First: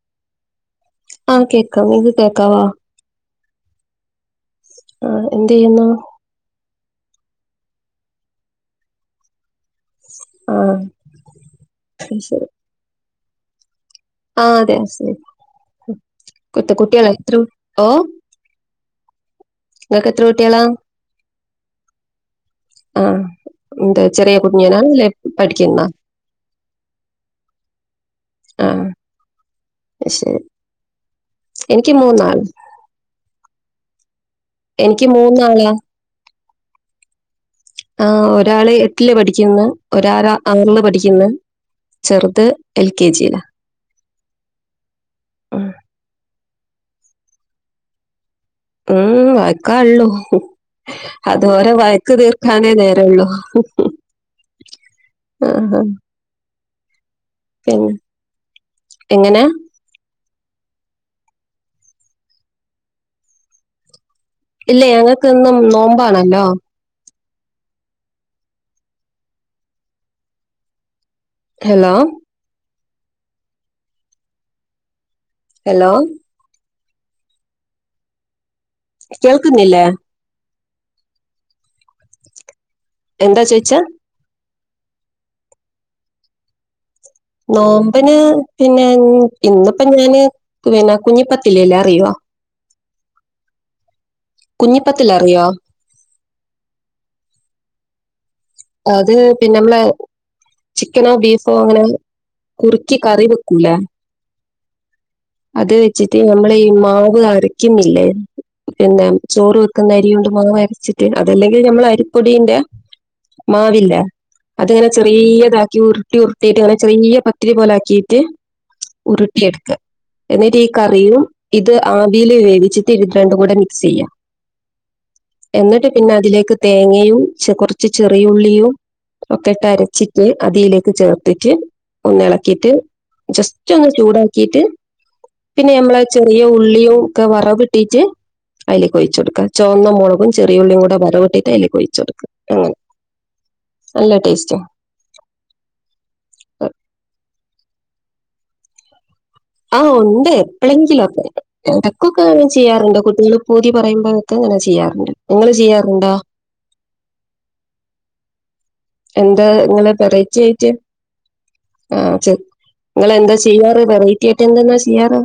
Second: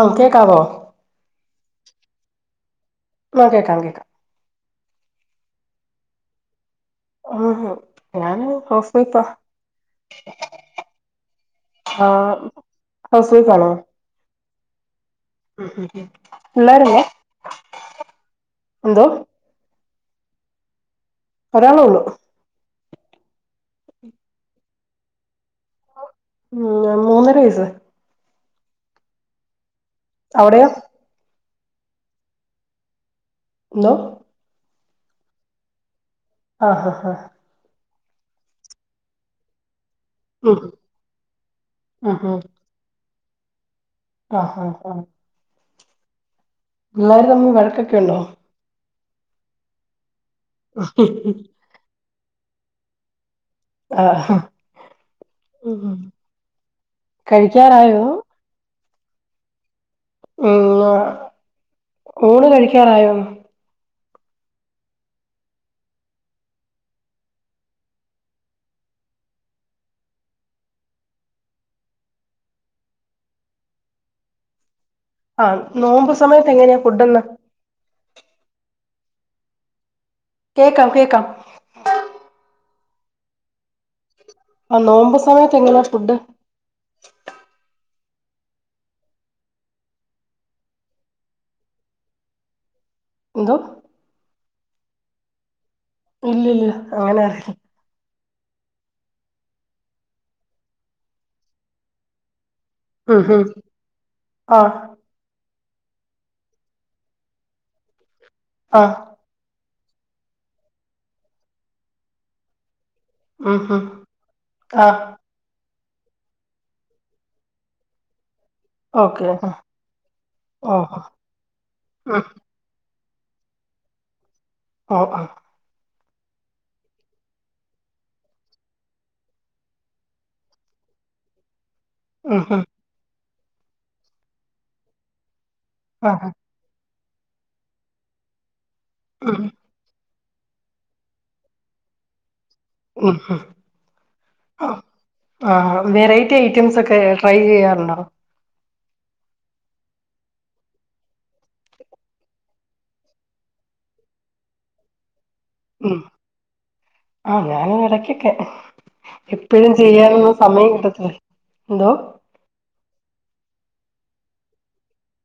ആ കേക്കാവോ ആഹ് കേക്ക ഇത് കേക്കവാ ആ കേക്കാം കേക്കാം ആഹ എന്ത് ചെയ്യുന്നു ആ ഞാന് ഹൗസ് വൈഫാ ആഹ ശരി അസുഖ കാണോ ആഹ അതെ ശരി കുത്ത പിള്ളേരില്ലേ കുട്ടിയള ഇ ഓ എന്തോ നിങ്ങൾക്ക് എത്ര കൂട്ടികളാം ഒളേ ഉള്ളു ആഹ ഇ ചെറിയ കുഞ്ഞിയനാല്ല ഉം മൂന്നര വയസ് ആഹ് അവിടെയോ എനിക്ക് മൂന്നാൾ എന്നോ എനിക്ക് മൂന്നാളാ ആഹ് ആഹ് ആഹ ആ ഒരാള് എട്ടില് പഠിക്കന്ന് ഒരാരാ ഉം ആറിില് പഠിക്കുന്ന ഉം ഉം ചെറുത് എൽ കെ ജിയില ആഹ് ആഹ് ആഹ് ആഹ് എള്ളാവരും തമ്മി വഴക്കൊക്കെ ഉണ്ടോ ഉം വയക്കാുള്ളൂ അതുോരെ വയക്ക തീർക്കാനേ നേരള്ളു ആഹ് ആഹ ആ ഉം പിന്നെ കഴിക്കാറായോ എങ്ങനെ ഉ ഊണ് കഴിക്കാറായോ ഇല്ലേ ഞങ്ങൾക്ക്ൊന്നും നോമ്പാണല്ലോ ഹലോ ആഹ ഹലോ നോമ്പ് സമയത്ത് എങ്ങനെയാ ഫുഡന്ന് കേൾക്കുന്നില്ലേ കേക്കാം കേക്കാം എന്താ ചേയ്ച്ചാ ആ നോമ്പ് സമയത്ത് എങ്ങനാ ഫുഡ് നോമ്പന് പിന്നെ ഇന്നിപ്പ ഞാന് പിന്നെ കുഞ്ഞിപ്പത്തില്ലല്ലേ അറിയുവ എന്തോ കുഞ്ഞിപ്പത്തിൽ അറിയോ ഇല്ല ഇല്ല അങ്ങനെറി അത് പിന്നെ മ്മളെ ചിക്കനോ ബീഫോ അങ്ങനെ കുറുക്കി കറി വെക്കൂല ആ അത് വെച്ചിട്ട് നമ്മള ഈ മാവ് അരയ്ക്കുന്നില്ലേ ആഹ് ചോറ് ക്കുന്ന അരി കൊണ്ട് മാ വരച്ചിട്ട് അതല്ലെങ്കിൽ നമ്മൾ അരിപ്പൊടിന്റെ ഉം ഉം മാവില്ല അത്ങ്ങനെ ആഹ് ചെറിയത ഉരുട്ടി ഉരുട്ടിയിട്ട് അങ്ങനെ ചെറിയ പത്തിരി പോലാക്കിയിട്ട് ഓക്കെ ആഹ് ഉരുട്ടിയെടുക്ക എന്നിട്ട് ഈ ഓഹ് കറിയും ഇത് ഉം ആവിൽ വേവിച്ചിട്ട് ഇത് രണ്ട കൂടെ മിക്സ് ചെയ്യാം ഹ ആ പിന്നെ അതിലേക്ക് തേങ്ങയും കുറച്ച് ചെറിയ ഉുള്ളിയും ഒക്കട്ടരച്ചിട്ട് അതിയിലേക്ക് ചേർത്തിട്ട് ഒന്ന് ഉം ഉം ഇളക്കിട്ട് ജസ്റ്റ് ഒന്ന് ചൂടാക്കിട്ട് പിന്നെ നമ്മള ആഹ് ചെറിയ ഉള്ളിയും ഒക്കെ വറവ ഇട്ടിട്ട് അതിലേക്ക് ഒഴിച്ച ഉം കൊടുക്കുക ചുവന്ന മുളകും ചെറിയുള്ളിയുടെ കൂടെ വരവട്ടിട്ട അയ്ലേക് ഒഴിച്ച കൊടുക്കും ഉം ഹും ടേസ്റ്റും ആ വെറൈറ്റി ഐറ്റംസ് ഒക്കെ ട്രൈ ചെയ്യാറുണ്ടോ ആ ഉണ്ട് എപ്പോഴെങ്കിലൊക്കെ ഇടക്കൊക്കെ ചെയ്യാറുണ്ട് കുട്ടികൾ പൂതി പറയുമ്പോഴക്കെ ചെയ്യാറുണ്ട് നിങ്ങൾ ഉ ചെയ്യാറുണ്ടോ ആ ഞാൻ ഇടക്കൊക്കെ എന്താ എപ്പഴും ഇങ്ങെ ചെയ്യാനൊന്നും വെറൈറ്റി സമയം ആയിട്ട് കിട്ടത്തില്ല എന്തോ ആ ചെ നിങ്ങളെന്താ ചെയ്യാറ് വെറൈറ്റി ആയിട്ട് എന്തന്നാ ചെയ്യാറ്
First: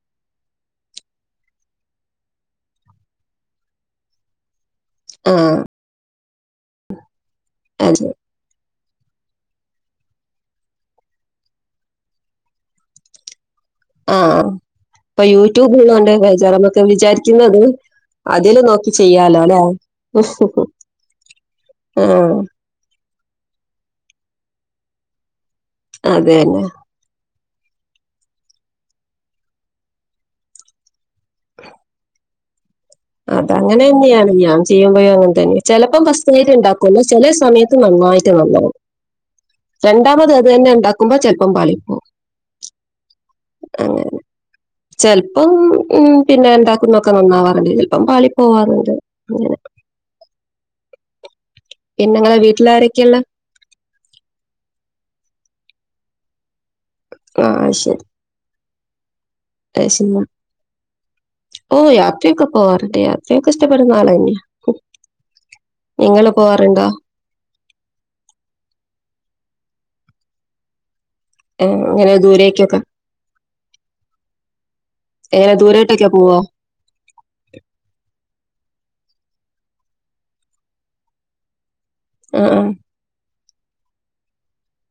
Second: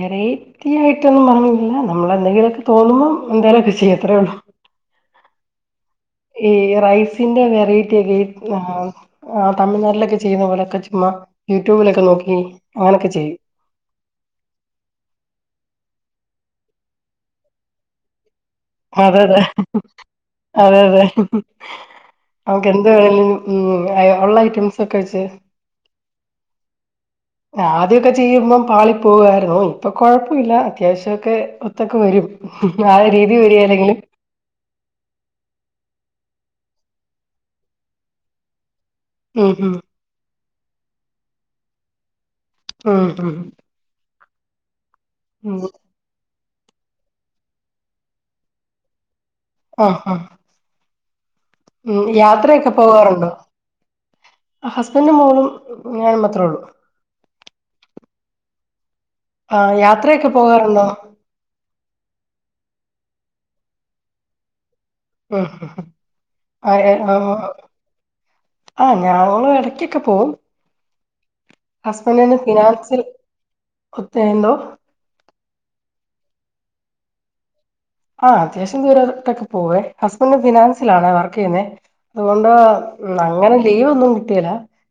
വെറൈറ്റി ആയിട്ടൊന്നും പറഞ്ഞില്ല നമ്മള എന്തെങ്കിലുമൊക്കെ തോന്നുമ്പോ എന്തോലൊക്കെ ചെയ്യത്രേ ഉള്ളൂ ആ ഏ റൈസിന്റെ വെറൈറ്റി അതെ. ഒക്കെ ആ ആ തമിഴ്നാട്ടിലൊക്കെ ചെയ്യുന്ന പോലെൊക്കെ ചുമ്മാ യൂട്യൂബിലൊക്കെ നോക്കി അങ്ങനെയൊക്കെ ചെയും. ആ ഇപ്പൊ യൂട്യൂബ്ള്ളണ്ട് വചറമൊക്കെ വിചാരിക്കുന്നത്. അതില് നോക്കി അതെ അതെ ചെയ്യാല്ലേ അതെ അതെ നമുക്ക് എന്ത് വേണും ഉ ഉള്ള ഐറ്റംസ് ക്കേ വെച്ച് അതന്നെ ആദ്യമൊക്കെ ചെയ്യുമ്പം പാളി പോകായിരുന്നു ഇപ്പൊ കൊഴപ്പ ഇല്ല അത്യാവശ്യം ഒക്കെ ഒത്തൊക്കെ വരും ആ രീതി അത അങ്ങനെ വരികേലെങ്കിലും തന്നെയാണ് ഞാൻ ചെയ്യുമ്പോഴോ അങ്ങനെ തന്നെയ ചിലപ്പഫസ്റ്റ് ഉണ്ടാക്കല്ല ചില സമയത്ത് നന്നായിട്ട് നന്നാണ് ഉം രണ്ടാമത് അത് തന്നെ ഉണ്ടാക്കുമ്പോ ചെപ്പം പളി പോകും ആ ആ ചെിലപ്പം ഉ പിന്നെ എന്താക്കുന്നൊക്കെ നന്നാവാറുണ്ട് ചിലപ്പം പാളി പോവാറുണ്ട്. ആ ഹ ഹ ഉം പിന്നെ ഇങ്ങളെ യാത്രയൊക്കെ വീട്ടിലാരൊക്കെള്ളെ? പോവാറുണ്ടോ ആ ഹസ്ബൻഡ്റെ മോളും ഞാൻ മാത്രേ ഉള്ളൂ ആ ശരി ആഹ് [unintelligible] യാത്രയൊക്കെ പോകാറുണ്ടോ? ഓ യാത്രക്കേ പോവാറുണ്ട് യാത്ര യാത്രയൊക്കെ ഇഷ്ടപ്പെടുന്ന ആൾ തന്നെ ഹും ഹു ആരെ ആ ആ ആഹ ഞ ഇടക്കൊക്കെ പോകവും ഏഹ് ഇങ്ങനെ ഹസ്ബൻഡന്റെ ദൂരേക്കൊക്കെ? ഫിനാൻസിൽ ഒത്ത എന്തോ ഏറെ ദൂരമായിട്ടൊക്കെ പോവ ആ് അത്യാവശ്യംൂരത്തൊക്കെ പോേ ഹസ്ബൻഡ് ഫിനാൻസില ആാണ് വർക്ക് ചെയ്യുന്നത് അതുകൊണ്ട് ആഹ് അങ്ങനെ ലീവ് ഒന്നും കിട്ടില്ല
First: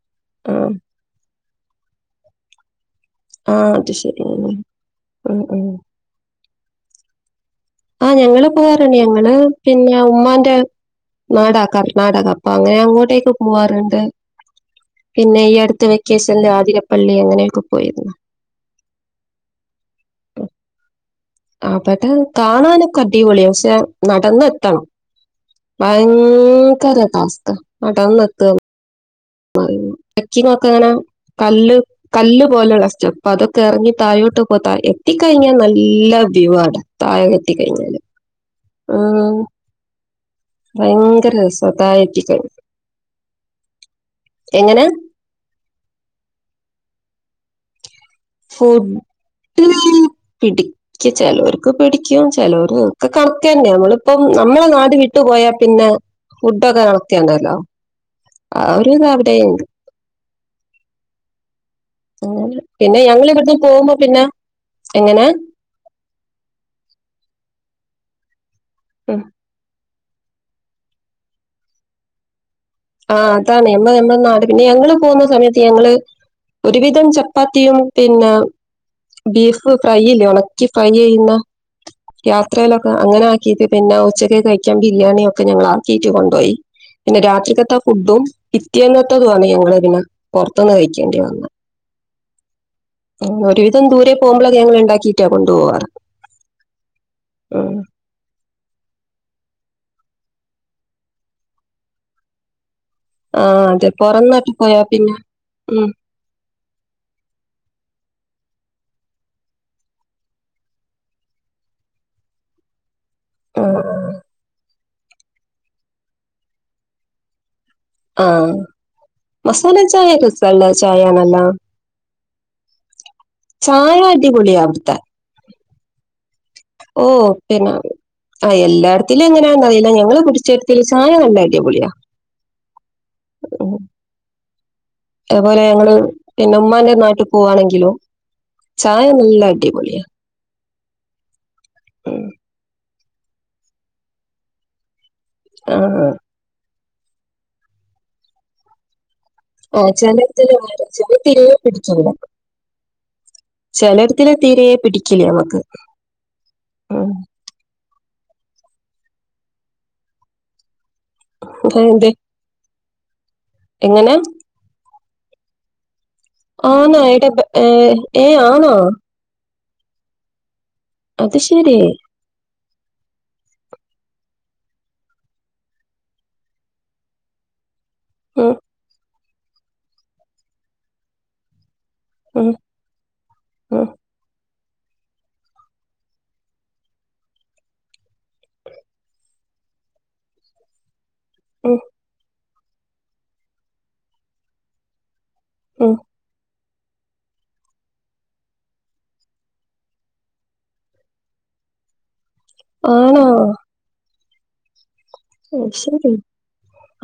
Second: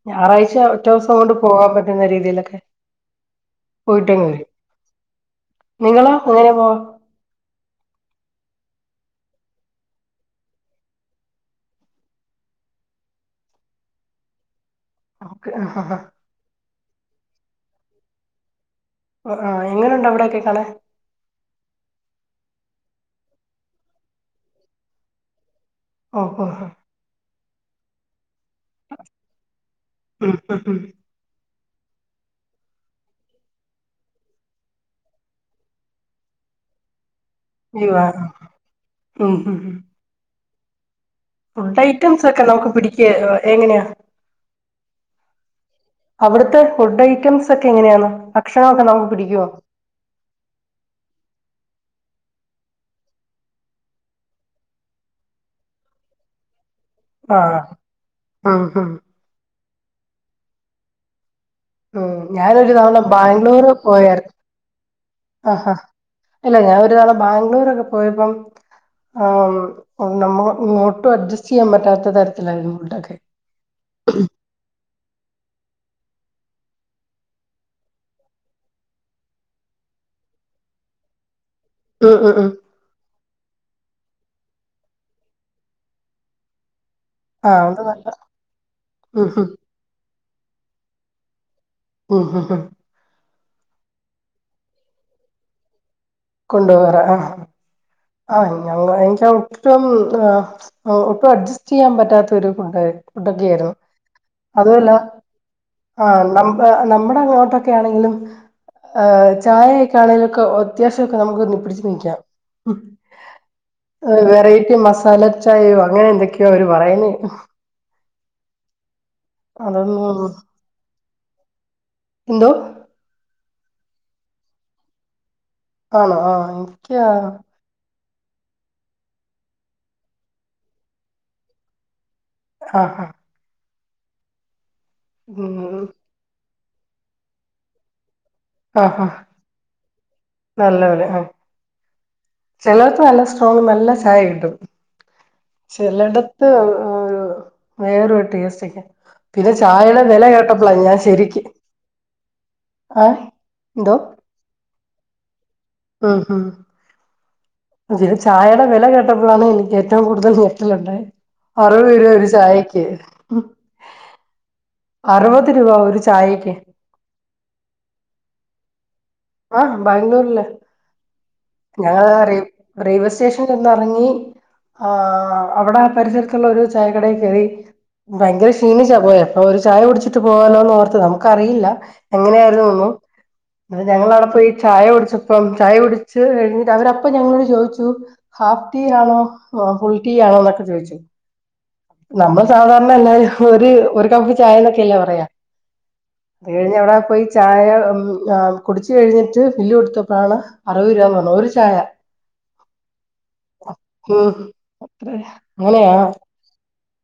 ഞായറാഴ്ച ആഹ് ആഹ് ഒറ്റ ദിവസം കൊണ്ട് പറ്റുന്ന രീതിയിലൊക്കെ ആഹ് അത് ശരി പോയിട്ടങ്ങ വര ഉം ഉം നിങ്ങ എങ്ങനെ പോവാ ആഹ് ഞങ്ങള് പോവാറണ്ട് ഞങ്ങള് പിന്നെ ഉമ്മാന്റെ ണാടക കർണാടക അപ്പൊ അങ്ങനെ അങ്ങോട്ടേക്കെ പോവാറുണ്ട് പിന്നെ ഓക്കെ ഈ അടുത്ത് ആഹ് വെക്കേഷന്റെ ആതിരപ്പള്ളി അങ്ങനെയൊക്കെ പോയിരുന്നു ആഹ് എങ്ങനെുണ്ട അവിടെൊക്കെ കാണെ അപ്പട്ട് കാണാനൊക്കെ അടിപൊളി പക്ഷെ നടന്നെത്തണം ഓഹ് ഓഹ് ഭയങ്കര താസ് അന്ന് എത്ത ഉം തക്കി ഉം ഉം നോക്കങ്ങനെ കല്ല് കല്ല് പോലെയുള്ളറ്റം അപ്പൊ അതൊക്കെ ഇറങ്ങി താഴോട്ട് പോ എത്തിക്കഴിഞ്ഞാൽ നല്ല വ്യൂ ആാണ് താഴെ കെത്തി കഴിഞ്ഞല് ലീവാ ഉ ഉം ഉം ഉം ഭയങ്കര രസാ ഫുഡ് ഐറ്റംസ് താഴെത്തിക്കാൻ ഒക്കെ നമുക്ക് പിടിക്ക എങ്ങനെയാ എങ്ങനെ അവിടുത്തെ ഫുഡ് ഐറ്റംസ് ഒക്കെ എങ്ങനെയാണ് ഭക്ഷണൊക്കെ നമുക്ക് പിടിക്കുവോ ഫുഡ് പിടിക്ക ചിലർക്ക് പിട ല ഒക്കെ കണക്ക തന്നെ നമ്മളിപ്പ നമ്മളെ നാട് വിട്ടു പോയാൽ പിന്നെ ഫ ൊക്കെ നടത്തിയണ്ടല്ലോ ആഹ് ആ ആഹ് ആഹ് ഒരുത് അവിടെ ഉണ്ട് ഉം അങ്ങനെ ഞാനരു പിന്നെ ഞങ്ങള് ബാംഗ്ല്ല ഇവിടുന്ന് പോകുമ്പോ പിന്നെ എങ്ങനെ ഞ ബാ് പോയപ്പം ഉം. ആ നമ്മ ഇങ്ങോട്ടും അഡ്ജസ്റ്റ് ചെയ്യാൻ പറ്റാത്ത തരത്തിലായിരുന്നു ഫുഡൊക്കെ ആ അതാണ് നമ്മ നമ്മടെ നാട് പിന്നെ ഞങ്ങള്ൾ പോകുന്ന സമയത്ത് ഞങ്ങള് ഒരുവിധം ചപ്പാത്തിയും പിന്നെ ബീഫ് ഫ്രൈ ഇല്ലേ ഉണക്കി ഫ്രൈ ചെയ്യുന്ന ഉം ഉം ഉം യാത്രയിലൊക്കെ അങ്ങനെ ആക്കീട്ട പിന്നെ ഉച്ചക്ക് കഴിക്കാൻ ബിരിയാണിയ ഒക്കെ ഞങ്ങൾ ആക്കീട്ട് കൊണ്ടുപോയി പിന്നെ രാത് ആഹ് അത് നല്ല ഫുഡും ഉം കത്തിയന്നത്തതുമാണ് ഉം ഞങ്ങള ഇതിന് പുറത്തുന്ന് കഴിക്കേണ്ടി വന്നത് ഉം ഉ ഒരുവിധം ദൂരെേ പോകുമ്പോള ങ്ങൾ ഉണ്ടാക്കിയിട്ടാ കൊണ്ടുപ പോവാറ് കൊണ്ടപകരാ ആ ആ ഞ എനക്ക് ഒട്ടും ഒട്ടും അഡ്ജസ്റ്റ് ചെയ്യാൻ പറ്റാത്ത ഒരു കുുണ്ട ആ ഉണ്ടൊക്കെയ ആായിരുന്നു അതെ പുറം നാട്ടിൽ പോയാ അതുമല്ല പിന്നെ ഉം ആഹ നമ്മ നമ്മുടെ അങ്ങോട്ടൊക്കെ ആണെങ്കിലും ആ ചായയൊക്കാ ആണെങ്കലൊക്കെ അത്യാവശ്യമൊക്കെ നമുക്ക്ന്ന്ി പിടിച്ചച്ച് നീക്കാം ആ വെറൈറ്റി മസാല ചായയോ അങ്ങനെ എന്തൊക്കെയോ അവര് പറയണ ആഹ മസാല അതൊന്നും ചായയക്കസല്ല ചായയാണല്ലോ എന്ത ചായ അടിപൊളിയ അവിടുത്ത ആണോ ആ എനിക്ക് ആ ഓക്കെ നാ ആഹ്ല്ലാടരത്തിലും എങ്ങനാന്ന അറിയില്ല ഞങ്ങള്ൾ പിടിച്ചെടുത്തി ചാ നല്ലായില്ല പൊളിയാ ആഹ ആഹ അതുപോലെ ഉം ഞങ്ങള് പിന്ന ഉമ്മാന്റെ നാട്ടിൽ പോവാണെങ്കിലോ ചായ നല്ല അി പോൊളിയ നല്ലവല ആ ചിലർക്ക് നല്ല സ്ട്രോങ് നല്ല ചായ കിട്ടും ആഹ് ചിലടത്ത് ഒരു വേറട്ട്സ്റ്റക്ക പിന്നെ ആഹ് ചായയുടെ വില ചെലതില് കേട്ടപ്പളാ ഞാൻ ചെല ശക്ക് തീരെ ആഹ ചലത്തിെ തീരയെ പിടിക്കലേ നമക്ക് ഉം ഉം ഉ ചായയുടെ വില കേട്ടപ്പോഴാണ് എനിക്ക് ഏറ്റവും കൂടുതൽ നേട്ടലുണ്ടായെ അറുപത് രൂപ അതെന്തേ ഒരു ചായക്ക് എങ്ങനെ അറുപത് രൂപ ഒരു ചായക്ക് ആണ ട്ട ഏ ഏ ആണോ ആഹ ബാംഗ്ലൂര്ല്ലേ അത് ശരി റെയിൽവേ സ്റ്റേഷനിൽ ഒന്ന് ഇറങ്ങി ആ അവിടെ പരിസരത്തുള്ള ഒരു ചായക്കട കെറി ഭയങ്കര ഉം ക്ഷീണിച്ചാ പോയ അപ്പൊ ഒരു ചായ കുടിച്ചിട്ട് പോകാലോന്ന് ഓർത്ത് നമുക്കറിയില്ല ഉം എങ്ങനെയായിരുന്നു തോന്നുന്നു ഉം ഞങ്ങള് അവിടെ പോയി ചായ കുടിച്ചപ്പം ചായ കുടി ച്ച് കഴിഞ്ഞിട്ട് അവരപ്പൊ ഞങ്ങളോട് ചോദിച്ചു. ഹാഫ് ടീ ആണോ ഫുൾ ടീ ആണോ എന്നൊക്കെ ചോദിച്ചു. ഉം നമ്മൾ സാധാരണ എല്ലാരും ഒരു ഒരു കപ്പ് ചായന്നൊക്കെല്ലേ പറയാ. ഉം അതുകഴിഞ്ഞ് അവിടെ പോയി ചായ കുടിച്ച് കഴിഞ്ഞിട്ട് ബില്ല് കൊടുത്തപ്പളാണ്. അറുപത് രൂപ പറഞ്ഞു ഒരു ചായ ആണോ ഉം അത്ര അത് അങ്ങനെയാ. ശെരി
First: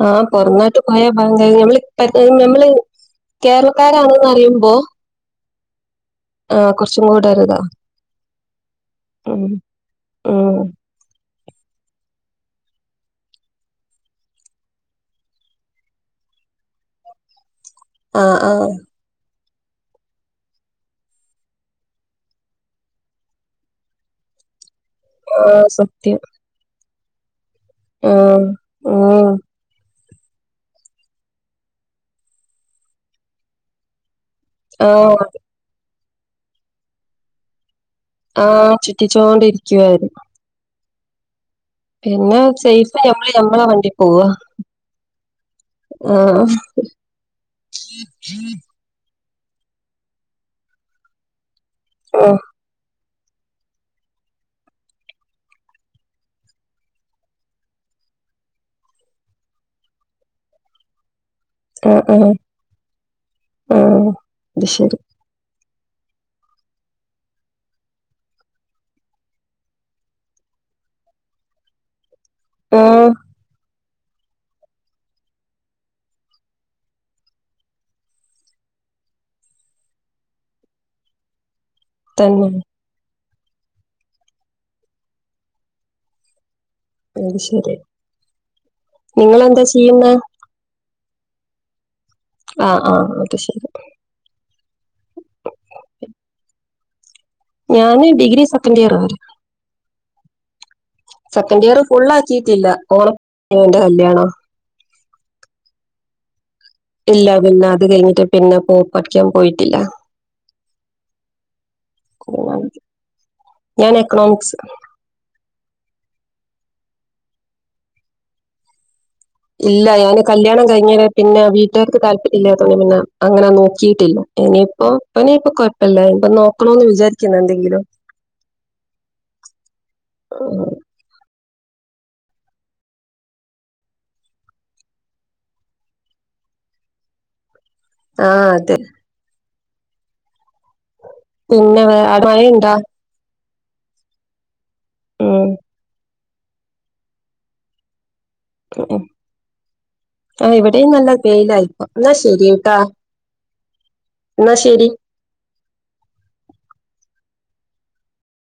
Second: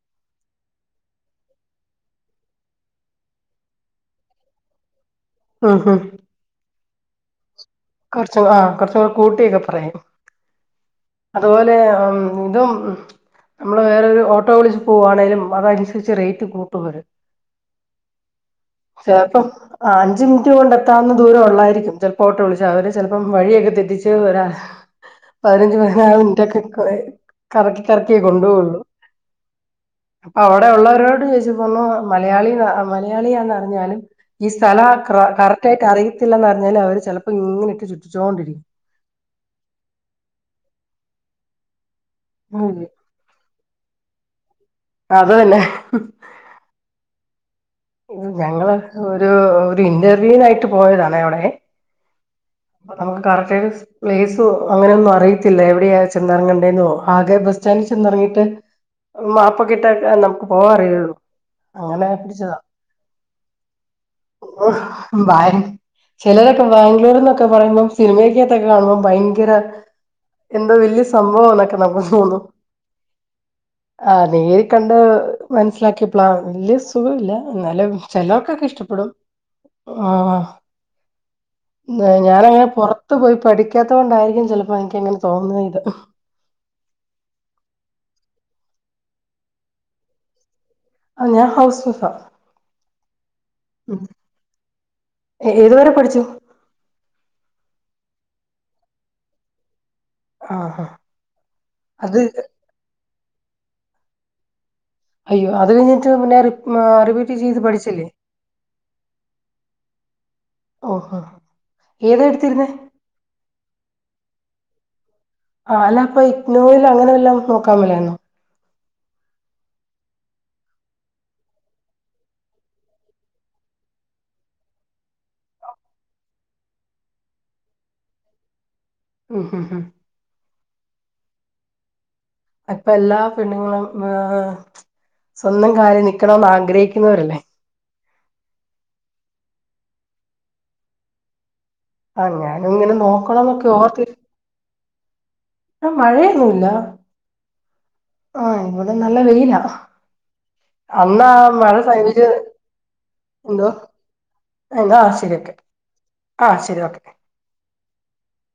ആഹ് പോറ ങ്ങോട്ട്പോയാ പങ്കയങ്ങള് നമ്മള് കേരളക്കാരാണെന്നറിയുമ്പോ. ഉം ആഹ് കൊറച്ചും കൂടെ ഒരിതാ കൊറച്ച് ആഹ് കൊറച്ച് കൂടെ ഉം കൂട്ടിയൊക്കെ പറയും ഉം അതുപോലെ ആഹ് ഇതും. നമ്മള് വേറൊരു ഓട്ടോ വിളിച്ച് പോകുവാണെലും അതനുസരിച്ച് റേറ്റ് കൂട്ടും ഇവര് ആഹ് ആഹ് ആഹ് അഞ്ച് മിനിറ്റ് കൊണ്ട് എത്താവുന്ന ദൂരം ഉള്ളായിരിക്കും ചിലപ്പോ ഓട്ടോ വിളിച്ച്. അവര് ചിലപ്പം വഴിയൊക്കെ തെറ്റിച്ച് വരാ ആഹ് പതിനഞ്ച് പതിനാല് സത്യം മിനിറ്റൊക്കെ എടുക്കു കറക്കി കറക്കിയേ ആഹ് കൊണ്ടോവൊള്ളു. ഉം അപ്പൊ അവിടെ ഉള്ളവരോട് ചോദിച്ചപ്പോ ഒന്ന് മലയാളി മലയാളിയാന്നറിഞ്ഞാലും. ഈ സ്ഥലം ആഹ് ക്ര കറക്റ്റ് ആയിട്ട് അറിയത്തില്ലന്നറിഞ്ഞാല് അവര് ചിലപ്പോ ഇങ്ങനെയിട്ട് ചുറ്റി ആഹ് ചുറ്റിച്ചോണ്ടിരിക്കും അവര്. പിന്നെ സേഫായി ഞമ്മള് ഞമ്മളെ വണ്ടി പോവാ. അത് തന്നെ ആഹ് ഓ ഞങ്ങള് ഒരു ഒരു ഇന്റർവ്യൂനായിട്ട് പോയതാണെ അവിടെ ഓഹ് അപ്പൊ നമുക്ക് കറക്റ്റ് പ്ലേസോ അങ്ങനെ ഒന്നും അറിയത്തില്ല. എവിടെയ ചെന്നിറങ്ങണ്ടെന്നോ ആകെ ബസ്റ്റാൻഡ് ചെന്നിറങ്ങിട്ട് മാപ്പൊക്കിട്ട് നമുക്ക് പോവാൻ അറിയുള്ളൂ. ആഹ് അങ്ങനെ ആഹ് പിടിച്ചതാ ആഹ് അത് ഓഹ് ശരി ഭാര് ചിലരൊക്കെ ബാംഗ്ലൂർ ന്നൊക്കെ പറയുമ്പോം സിനിമക്കകത്തൊക്കെ കാണുമ്പോ ഭയങ്കര എന്തോ വലിയ സംഭവാന്നൊക്കെ നമുക്ക് തോന്നും. ആഹ് ആഹ് നേരി കണ്ട് ഏഹ് മനസ്സിലാക്കിയ്പ്പ്ള വല്യ സുഖവില്ല എന്നാലും ചെലവൊക്കെ കി ഇഷ്ടപ്പെടും ആഹ് ന്നെ തന്നെ ഞാനങ്ങനെ പൊറത്തു പോയ് പഠിക്കാത്ത കൊണ്ടായിരിക്കും ചെലപ്പോ എനിക്കങ്ങനെ തോന്നുന്നി ഇത് അത് ശരി നിങ്ങളെന്താ ചെയ്യുന്നെ ആഹ ഞാൻ ഹൗസ് വൈഫാ ആഹ് ആഹ് അത് ശരി ഏതുവരെ പഠിച്ചു ഞാന് ഡിഗ്രി സെക്കൻഡ് ഇയർ വര് ആ ആ സെക്കൻ് ഇയർ ഫുൾ അത് ആക്കിട്ടില്ല ഓണന്റെ കല്യാണോ അയ്യോ അത് കഴിഞ്ഞിട്ട്ന്നേ ഇല്ല പിന്നെ അത് കഴിഞ്ഞിട്ട് പിന്നെ പോ പഠിക്കാൻ പോയിട്ടില്ല ഓഹോ ഏതാ എടുത്തിരുന്നേ ഞാൻ എക്കണോമിക്സ് ആഹ് അല്ല അപ്പൊ ഇക്ക്നൂൽ അങ്ങനെ വല്ലോം നോക്കാൻമേലെന്നോ ഇല്ല ഞാൻ കല്യാണം കഴിഞ്ഞത് പിന്നെ വീട്ടുകാർക്ക് താല്പര്യല്ലാത്തോണ്ട് പിന്നെ അങ്ങനെ നോക്കീട്ടില്ല ഇനിയിപ്പോ ഇനിയിപ്പൊ കൊഴപ്പല്ല ഇപ്പ നോക്കണന്ന് വിചാരിക്കുന്ന് എന്തെങ്കിലും ഉം ഉം ഉം ഉം അപ്പൊ എല്ലാ പെണ്ണുങ്ങളും ഏ സ്വന്തം കാര്യം നിക്കണോന്ന് ആഗ്രഹിക്കുന്നവരില്ലേ ആഹ് അതെ പിന്നെ വേ അവിടെ ആഹ് ഞാനും മഴയുണ്ടാ? ഇങ്ങനെ നോക്കണന്നൊക്കെ ഓർത്തി ഉം ആഹ് മഴയൊന്നൂല്ല ആഹ് ഇവിടെ ഉം നല്ല വെയിലാ ആഹ് ഇവിടേം നല്ല അന്നാ മഴ വെയ്ലായിപ്പോ എന്നാ സഹിച്ച് ശരിട്ടാ എന്തോ എന്നാ ശരി. ന്താ ആവശ്യല്ലക്കെ ആഹ് ശരി ഓക്കെ